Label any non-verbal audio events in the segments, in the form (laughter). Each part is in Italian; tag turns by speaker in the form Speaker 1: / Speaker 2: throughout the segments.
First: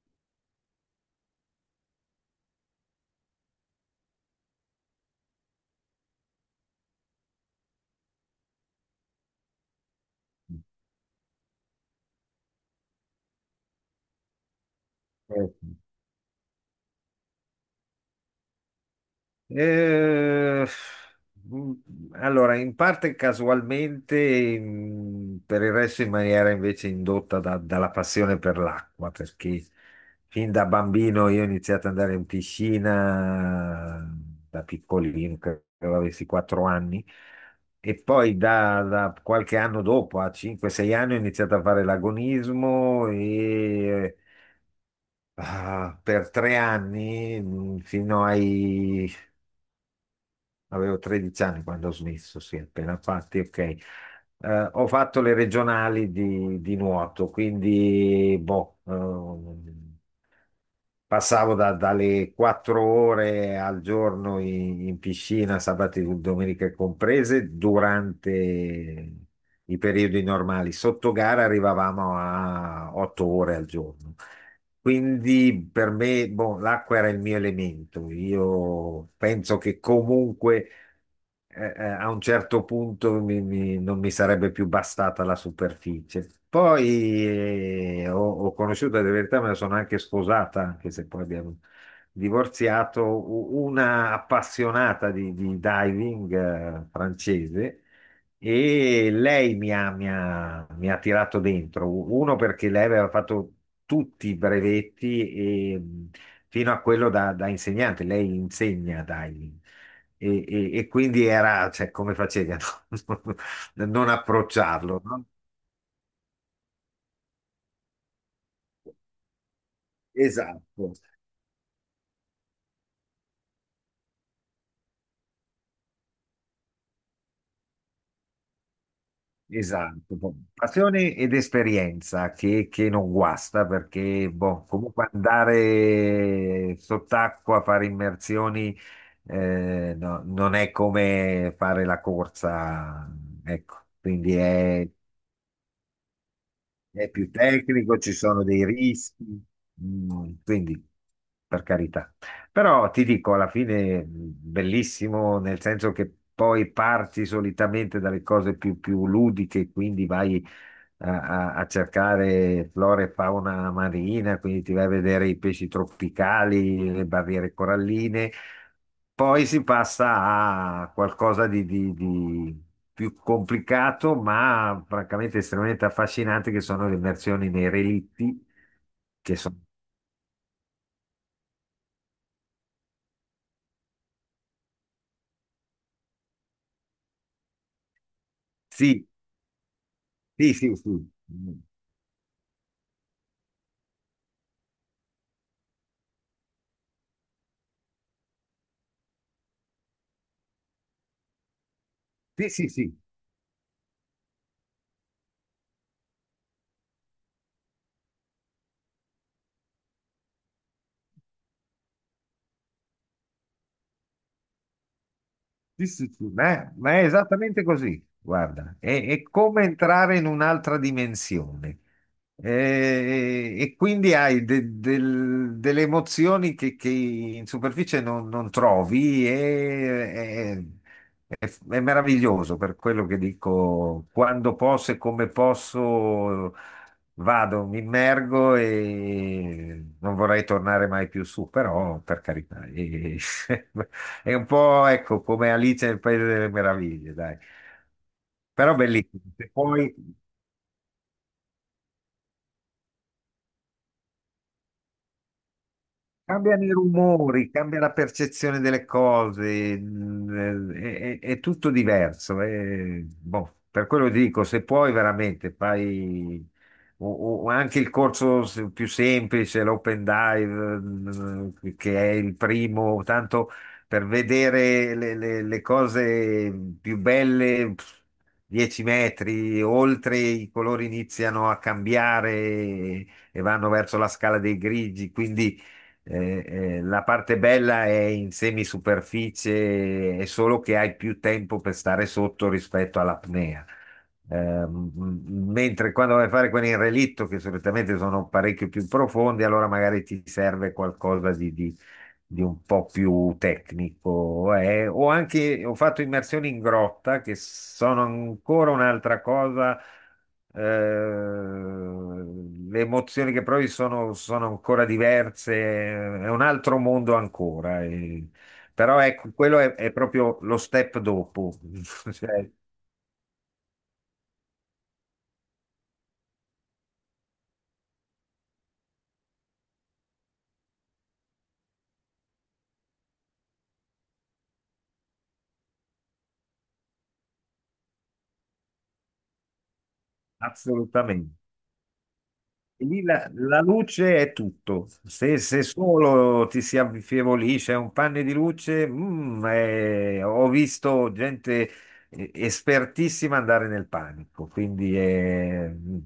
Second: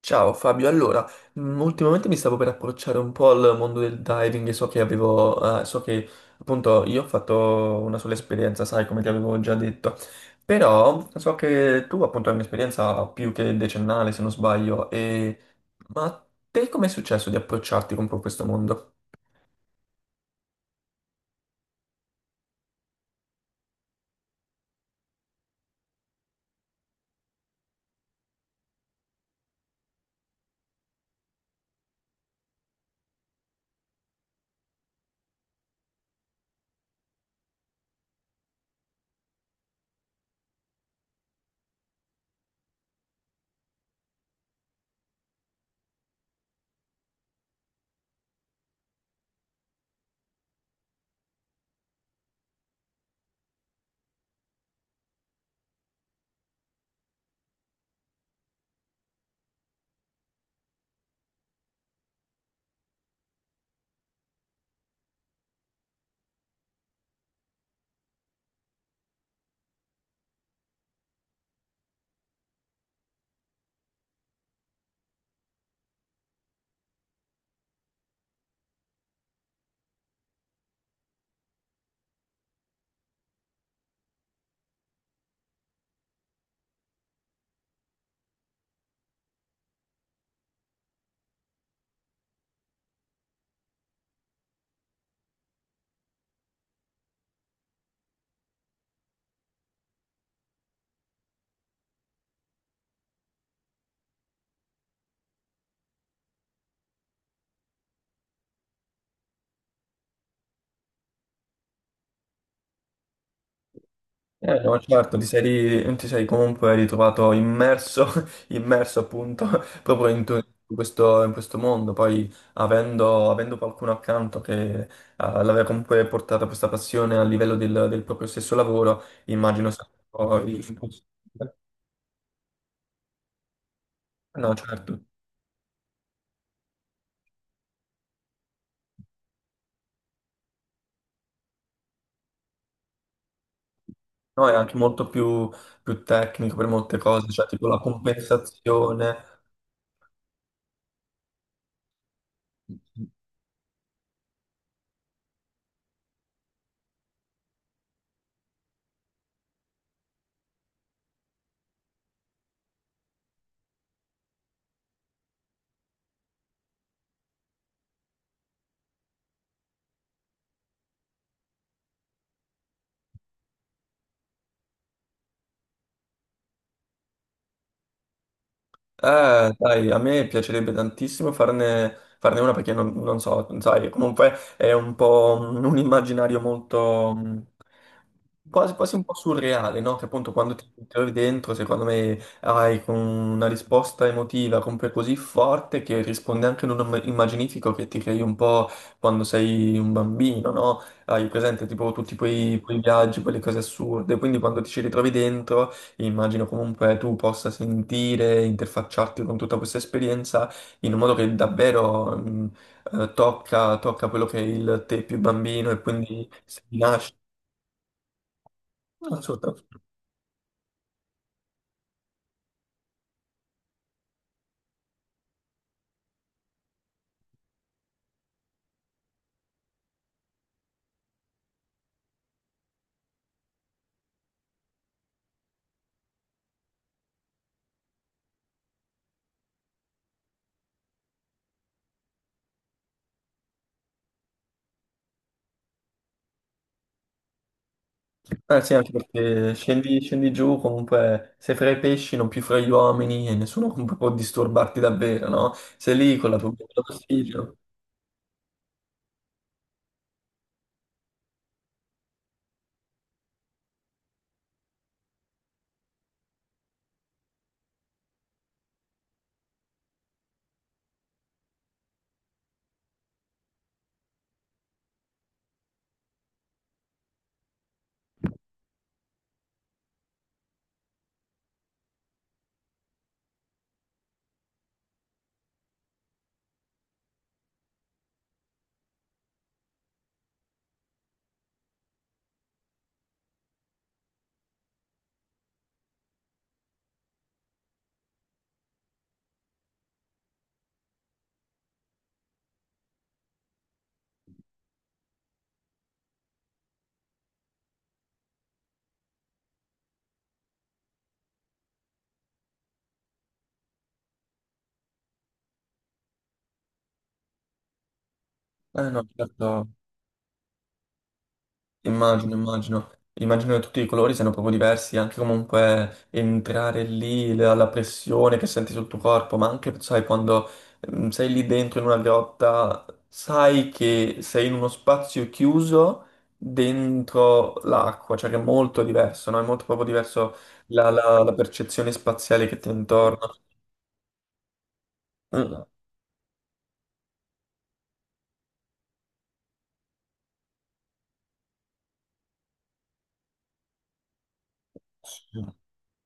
Speaker 1: Ciao Fabio, allora, ultimamente mi stavo per approcciare un po' al mondo del diving e so che appunto io ho fatto una sola esperienza, sai, come ti avevo già detto, però so che tu appunto hai un'esperienza più che decennale, se non sbaglio.
Speaker 2: Eh,
Speaker 1: Ma a te com'è successo di approcciarti con questo mondo?
Speaker 2: mm, allora, in parte casualmente, per il resto in maniera invece indotta dalla passione per l'acqua, perché fin da bambino io ho iniziato ad andare in piscina da piccolino, credo avessi 4 anni, e poi da qualche anno dopo, a 5-6 anni, ho iniziato a fare l'agonismo e... Ah, per tre anni, fino ai avevo 13 anni quando ho smesso, sì, appena fatti, ok. Ho fatto le regionali di nuoto, quindi boh, passavo dalle 4 ore al giorno in piscina, sabato e domenica comprese, durante i periodi normali. Sotto gara arrivavamo a 8 ore al giorno. Quindi per me, boh, l'acqua era il mio elemento. Io penso che comunque a un certo punto non mi sarebbe più bastata la superficie. Poi ho conosciuto, in verità me la sono anche sposata, anche se poi abbiamo divorziato, una appassionata di diving francese e lei mi ha, mi ha tirato dentro. Uno perché lei aveva fatto tutti i brevetti e, fino a quello da insegnante, lei insegna diving. E quindi era, cioè, come facevi a non, (laughs) non
Speaker 1: No,
Speaker 2: approcciarlo,
Speaker 1: certo, ti
Speaker 2: no?
Speaker 1: sei, ri- ti sei comunque ritrovato immerso, (laughs) immerso appunto (laughs) proprio in, tu- in
Speaker 2: Esatto,
Speaker 1: questo, in questo mondo. Poi avendo qualcuno accanto che l'aveva comunque portata questa passione a livello del, del proprio stesso lavoro, immagino sia un
Speaker 2: esatto. Boh,
Speaker 1: po'.
Speaker 2: passione ed esperienza che non guasta perché,
Speaker 1: No,
Speaker 2: boh,
Speaker 1: certo.
Speaker 2: comunque andare sott'acqua a fare immersioni no, non è come fare la corsa, ecco, quindi
Speaker 1: No, è anche
Speaker 2: è
Speaker 1: molto più tecnico per molte
Speaker 2: è
Speaker 1: cose,
Speaker 2: più
Speaker 1: cioè tipo la
Speaker 2: tecnico, ci sono dei
Speaker 1: compensazione.
Speaker 2: rischi, quindi per carità. Però ti dico, alla fine bellissimo, nel senso che poi parti solitamente dalle cose più, più ludiche, quindi vai a, a cercare flora e fauna marina, quindi ti vai a vedere i pesci tropicali, le barriere coralline. Poi si passa a qualcosa di più complicato, ma francamente estremamente affascinante, che sono le immersioni nei relitti, che sono...
Speaker 1: Dai, a me piacerebbe tantissimo farne una perché non so, sai, comunque è un po' un immaginario molto quasi, quasi un
Speaker 2: Sì,
Speaker 1: po' surreale, no? Che appunto quando
Speaker 2: sì,
Speaker 1: ti
Speaker 2: sì,
Speaker 1: ti
Speaker 2: sì,
Speaker 1: trovi dentro, secondo me hai con una risposta emotiva comunque così forte che risponde anche in un immaginifico che ti crei un po' quando sei un bambino, no? Hai presente tipo tutti
Speaker 2: sì,
Speaker 1: quei,
Speaker 2: sì,
Speaker 1: quei
Speaker 2: sì,
Speaker 1: viaggi, quelle cose assurde, quindi quando ti ci ritrovi dentro. Immagino comunque tu possa sentire, interfacciarti con tutta questa esperienza in un modo che davvero tocca quello che è il te più bambino e
Speaker 2: sì, sì, sì,
Speaker 1: quindi si
Speaker 2: ma è
Speaker 1: nasce.
Speaker 2: esattamente così, guarda, è- come
Speaker 1: Assolutamente.
Speaker 2: entrare in un'altra dimensione. Quindi hai delle emozioni che in superficie non, non trovi e è, è meraviglioso. Per quello che dico, quando posso e come posso vado, mi immergo e non vorrei tornare mai più su, però per carità, (laughs) è un po', ecco, come Alice nel Paese delle Meraviglie, dai.
Speaker 1: Eh sì,
Speaker 2: Però
Speaker 1: anche
Speaker 2: bellissimo. Se
Speaker 1: perché
Speaker 2: puoi,
Speaker 1: scendi giù, comunque sei fra i pesci, non più fra gli uomini e nessuno comunque può disturbarti davvero, no? Sei lì con la tua
Speaker 2: cambiano i
Speaker 1: boccetta
Speaker 2: rumori,
Speaker 1: d'ossigeno.
Speaker 2: cambia la percezione delle cose, è, è tutto diverso. Boh, per quello dico, se puoi veramente fai o anche il corso più semplice, l'open dive, che è il primo, tanto per vedere le, le cose più belle, pff, 10 metri, oltre i colori iniziano a cambiare e vanno verso la scala dei grigi, quindi eh, la parte bella è in semisuperficie, è solo che hai più tempo per stare sotto rispetto all'apnea. Mentre quando vai a fare quelli in relitto, che solitamente sono parecchio più profondi, allora magari ti serve qualcosa di un po' più tecnico. Ho anche ho fatto immersioni in grotta che sono ancora un'altra cosa. Le emozioni che provi sono, sono ancora diverse, è un altro mondo ancora.
Speaker 1: Eh
Speaker 2: Però
Speaker 1: no,
Speaker 2: ecco, quello
Speaker 1: certo.
Speaker 2: è proprio lo step dopo. (laughs)
Speaker 1: Immagino,
Speaker 2: Cioè,
Speaker 1: immagino, immagino che tutti i colori siano proprio diversi, anche comunque entrare lì, la pressione che senti sul tuo corpo, ma anche, sai, quando sei lì dentro in una grotta, sai che sei in uno spazio chiuso dentro l'acqua, cioè che è molto diverso, no? È molto proprio diverso la
Speaker 2: assolutamente.
Speaker 1: percezione spaziale che ti è
Speaker 2: E lì la,
Speaker 1: intorno.
Speaker 2: la luce è tutto. Se, se
Speaker 1: Mm,
Speaker 2: solo ti si affievolisce un panne di luce, ho visto gente espertissima andare nel panico. Quindi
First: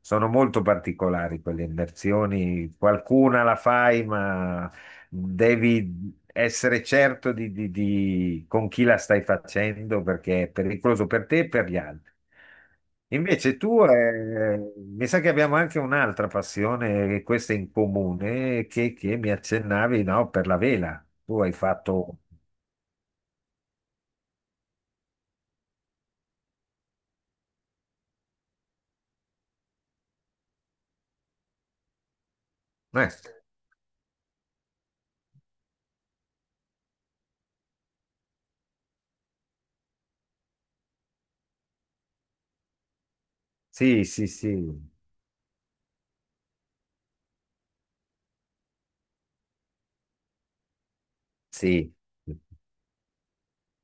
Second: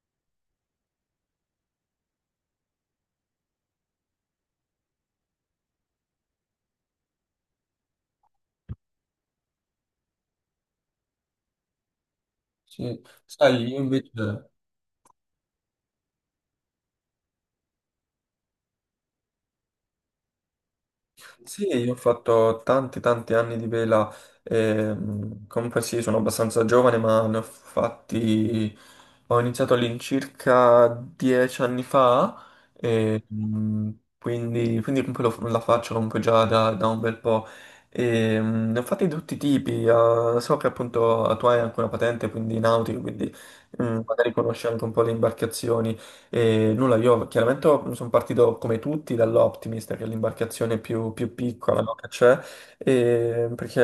Speaker 2: sono molto particolari quelle immersioni. Qualcuna la fai, ma devi essere certo con chi la stai facendo perché è pericoloso per te e per gli altri.
Speaker 1: sì.
Speaker 2: Invece
Speaker 1: Sai, io
Speaker 2: tu,
Speaker 1: invece.
Speaker 2: mi sa che abbiamo anche un'altra passione, e questa è in comune, che mi accennavi, no, per la vela. Tu hai
Speaker 1: Sì, io ho
Speaker 2: fatto...
Speaker 1: fatto tanti tanti anni di vela, comunque sì, sono abbastanza giovane, ma ne ho fatti, ho iniziato all'incirca 10 anni fa.
Speaker 2: eh,
Speaker 1: e, mm, quindi comunque la faccio comunque già da un bel po'. E, ne ho fatti di tutti i tipi, so che appunto tu hai anche una patente, quindi nautica, quindi
Speaker 2: sì, sì,
Speaker 1: magari
Speaker 2: sì,
Speaker 1: conosci anche un po' le imbarcazioni. E nulla, io chiaramente sono partito come tutti dall'Optimist, che è l'imbarcazione più piccola, no,
Speaker 2: sì.
Speaker 1: che c'è, perché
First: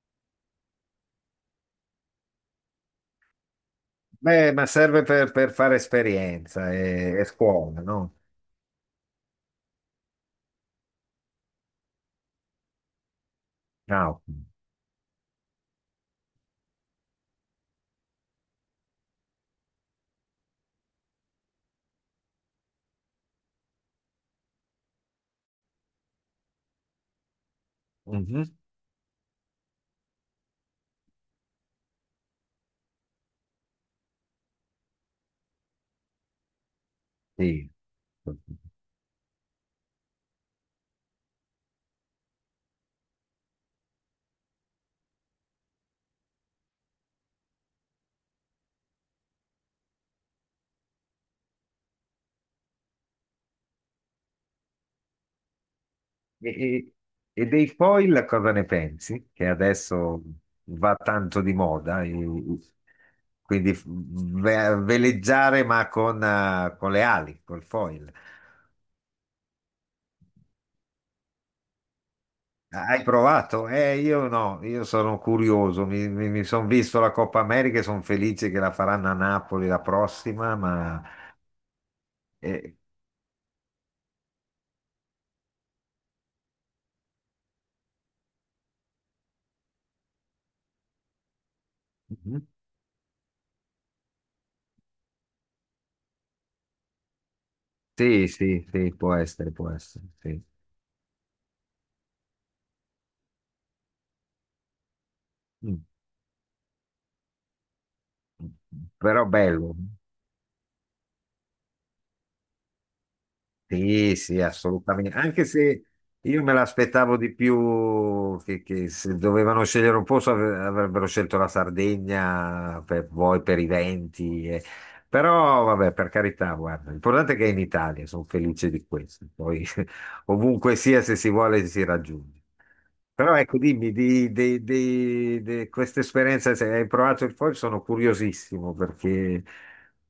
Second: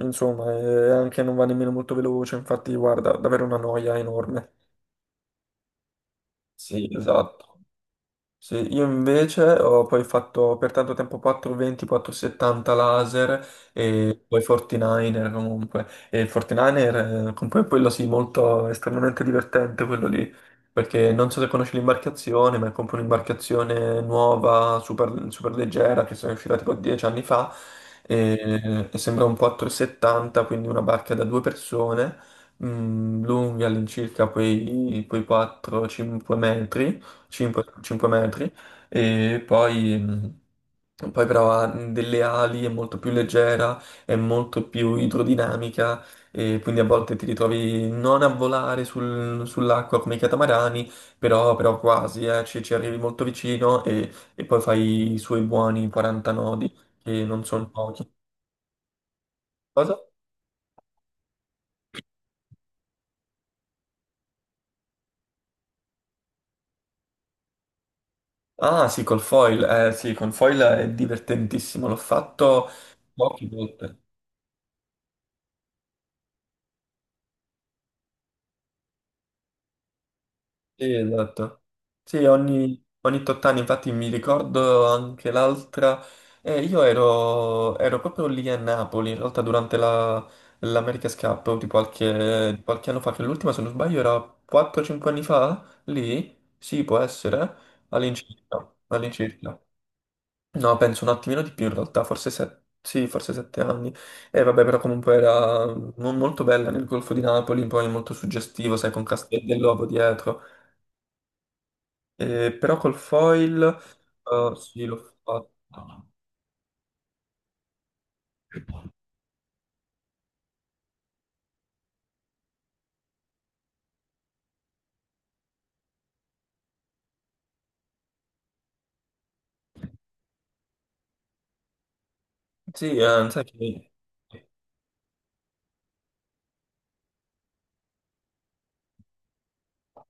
Speaker 1: insomma anche non va nemmeno molto veloce, infatti guarda, davvero una noia enorme.
Speaker 2: Beh, ma serve per fare esperienza
Speaker 1: Sì, esatto,
Speaker 2: e
Speaker 1: esatto.
Speaker 2: scuola, no?
Speaker 1: Sì, io invece ho poi fatto per tanto tempo 420, 470 laser
Speaker 2: Ciao.
Speaker 1: e poi 49er comunque. E il 49er, comunque quello sì, molto estremamente divertente quello lì, perché non so se conosci l'imbarcazione, ma è comunque un'imbarcazione nuova, super, super leggera, che è uscita tipo 10 anni fa,
Speaker 2: Mhm,
Speaker 1: e sembra un 470, quindi una barca da due persone, lunghi all'incirca quei 4-5 metri. 5,
Speaker 2: sì.
Speaker 1: 5 metri e poi però ha delle ali, è molto più leggera, è molto più idrodinamica e quindi a volte ti ritrovi non a volare sull'acqua come i catamarani, però quasi, ci arrivi molto vicino e poi fai i suoi buoni 40
Speaker 2: E,
Speaker 1: nodi
Speaker 2: e-
Speaker 1: che non
Speaker 2: e dei
Speaker 1: sono pochi.
Speaker 2: foil cosa ne pensi? Che
Speaker 1: Cosa?
Speaker 2: adesso va tanto di moda, quindi veleggiare ma con le ali, col foil.
Speaker 1: Ah sì, col foil, sì, con foil è divertentissimo, l'ho fatto
Speaker 2: Hai
Speaker 1: poche
Speaker 2: provato?
Speaker 1: volte.
Speaker 2: Io no, io sono curioso, sono visto la Coppa America e sono felice che la faranno a Napoli la prossima,
Speaker 1: Sì,
Speaker 2: ma...
Speaker 1: esatto. Sì,
Speaker 2: eh,
Speaker 1: ogni tot anni, infatti mi ricordo anche l'altra, io ero proprio lì a Napoli, in realtà durante l'America's Cup di
Speaker 2: mhm.
Speaker 1: qualche, di qualche anno fa, che l'ultima se non sbaglio era 4-5 anni fa, lì, sì può essere,
Speaker 2: Sì, sì,
Speaker 1: all'incirca,
Speaker 2: sì,
Speaker 1: all'incirca.
Speaker 2: può essere, sì.
Speaker 1: No, penso un attimino di più in realtà, forse 7, sì, forse 7 anni. E vabbè, però comunque era
Speaker 2: Mm.
Speaker 1: molto bella nel Golfo di Napoli, poi molto
Speaker 2: Mm,
Speaker 1: suggestivo,
Speaker 2: mm.
Speaker 1: sai, con
Speaker 2: Però
Speaker 1: Castel
Speaker 2: bello.
Speaker 1: dell'Ovo dietro. Però col foil,
Speaker 2: Sì, sì,
Speaker 1: sì, l'ho
Speaker 2: assolutamente. Anche
Speaker 1: fatto.
Speaker 2: se io me l'aspettavo di più che se dovevano scegliere un posto avrebbero scelto la Sardegna per, poi per i venti. Però vabbè, per carità, guarda, l'importante è che è in Italia, sono felice di questo. Poi (laughs) ovunque sia, se si vuole, si raggiunge.
Speaker 1: Sì,
Speaker 2: Però
Speaker 1: sai che
Speaker 2: ecco, dimmi, di questa esperienza, se hai provato il foil, sono curiosissimo perché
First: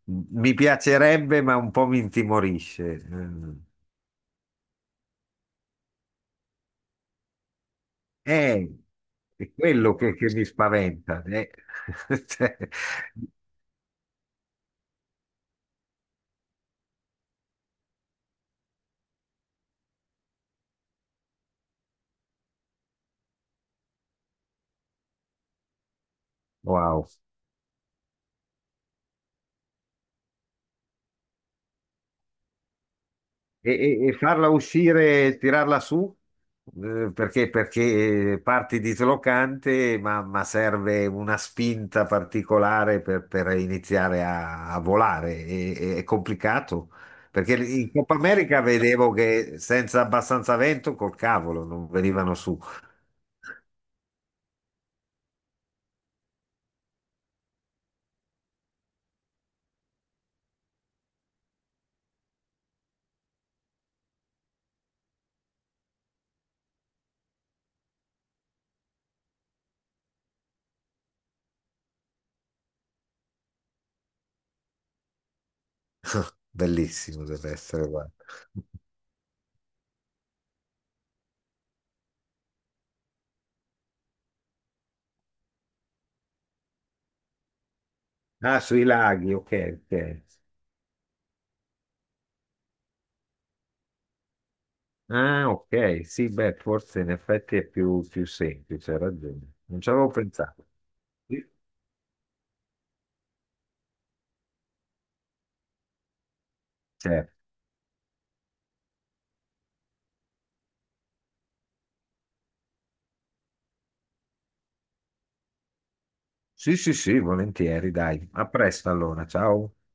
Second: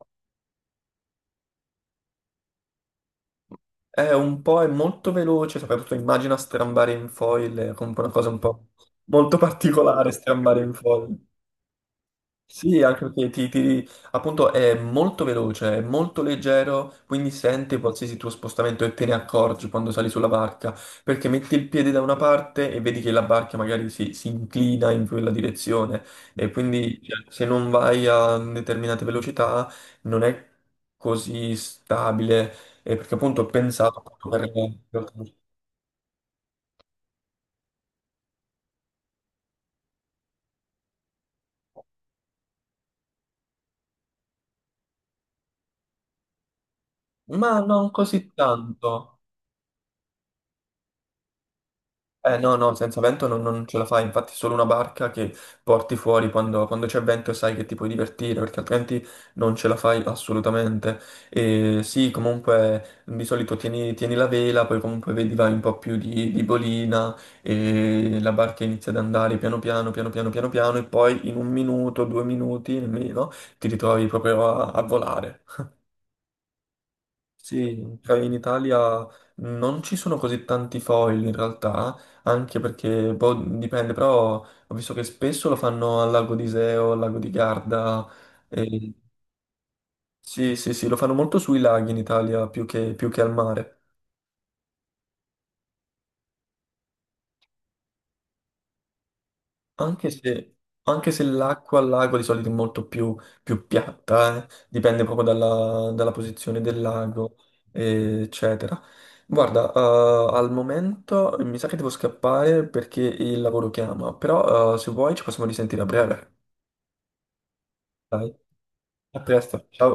Speaker 2: mi piacerebbe, ma un po' mi intimorisce. Mm.
Speaker 1: è un po', è molto veloce, soprattutto immagina strambare in foil, è comunque una cosa un po'
Speaker 2: Eh,
Speaker 1: molto
Speaker 2: è quello
Speaker 1: particolare
Speaker 2: che mi
Speaker 1: strambare in foil.
Speaker 2: spaventa. (laughs) Cioè,
Speaker 1: Sì, anche perché appunto è molto veloce, è molto leggero, quindi sente qualsiasi tuo spostamento e te ne accorgi quando sali sulla barca, perché metti il piede da una parte e vedi che la barca magari si inclina in quella direzione e quindi
Speaker 2: wow.
Speaker 1: cioè, se non vai a determinate velocità non è così stabile, perché appunto ho
Speaker 2: E,
Speaker 1: pensato
Speaker 2: e
Speaker 1: appunto
Speaker 2: farla
Speaker 1: per... per-
Speaker 2: uscire, tirarla su? Perché, perché parti dislocante, ma serve una spinta particolare per iniziare a, a volare. È complicato. Perché
Speaker 1: Ma non
Speaker 2: in Coppa
Speaker 1: così
Speaker 2: America vedevo
Speaker 1: tanto.
Speaker 2: che senza abbastanza vento, col cavolo, non venivano
Speaker 1: No,
Speaker 2: su.
Speaker 1: no, senza vento non ce la fai, infatti è solo una barca che porti fuori quando c'è vento e sai che ti puoi divertire, perché altrimenti non ce la fai assolutamente. E sì, comunque di solito tieni la vela, poi comunque vedi vai un po' più di bolina e la barca inizia ad andare piano piano, piano piano, piano piano e poi in un minuto, 2 minuti nemmeno ti ritrovi proprio a volare.
Speaker 2: Bellissimo deve essere,
Speaker 1: Sì,
Speaker 2: guarda.
Speaker 1: cioè in Italia non ci sono così tanti foil in realtà, anche perché boh, dipende, però ho visto che spesso lo fanno al lago di Seo, al lago di Garda,
Speaker 2: Ah, sui
Speaker 1: e-
Speaker 2: laghi, ok, ok.
Speaker 1: sì, sì, sì, lo fanno molto sui laghi in Italia più che, al mare.
Speaker 2: Ah, ok, sì, beh, forse in effetti è più, più semplice, hai ragione. Non ci avevo
Speaker 1: Anche se,
Speaker 2: pensato.
Speaker 1: anche se
Speaker 2: Sì,
Speaker 1: l'acqua al lago di solito è molto più piatta. Dipende proprio dalla posizione del
Speaker 2: certo.
Speaker 1: lago, eccetera. Guarda, al momento mi sa che devo scappare perché il lavoro chiama, però se vuoi ci possiamo risentire a breve.
Speaker 2: Sì, sì, sì, volentieri,
Speaker 1: Dai,
Speaker 2: dai. A presto
Speaker 1: a
Speaker 2: allora,
Speaker 1: presto,
Speaker 2: ciao.
Speaker 1: ciao.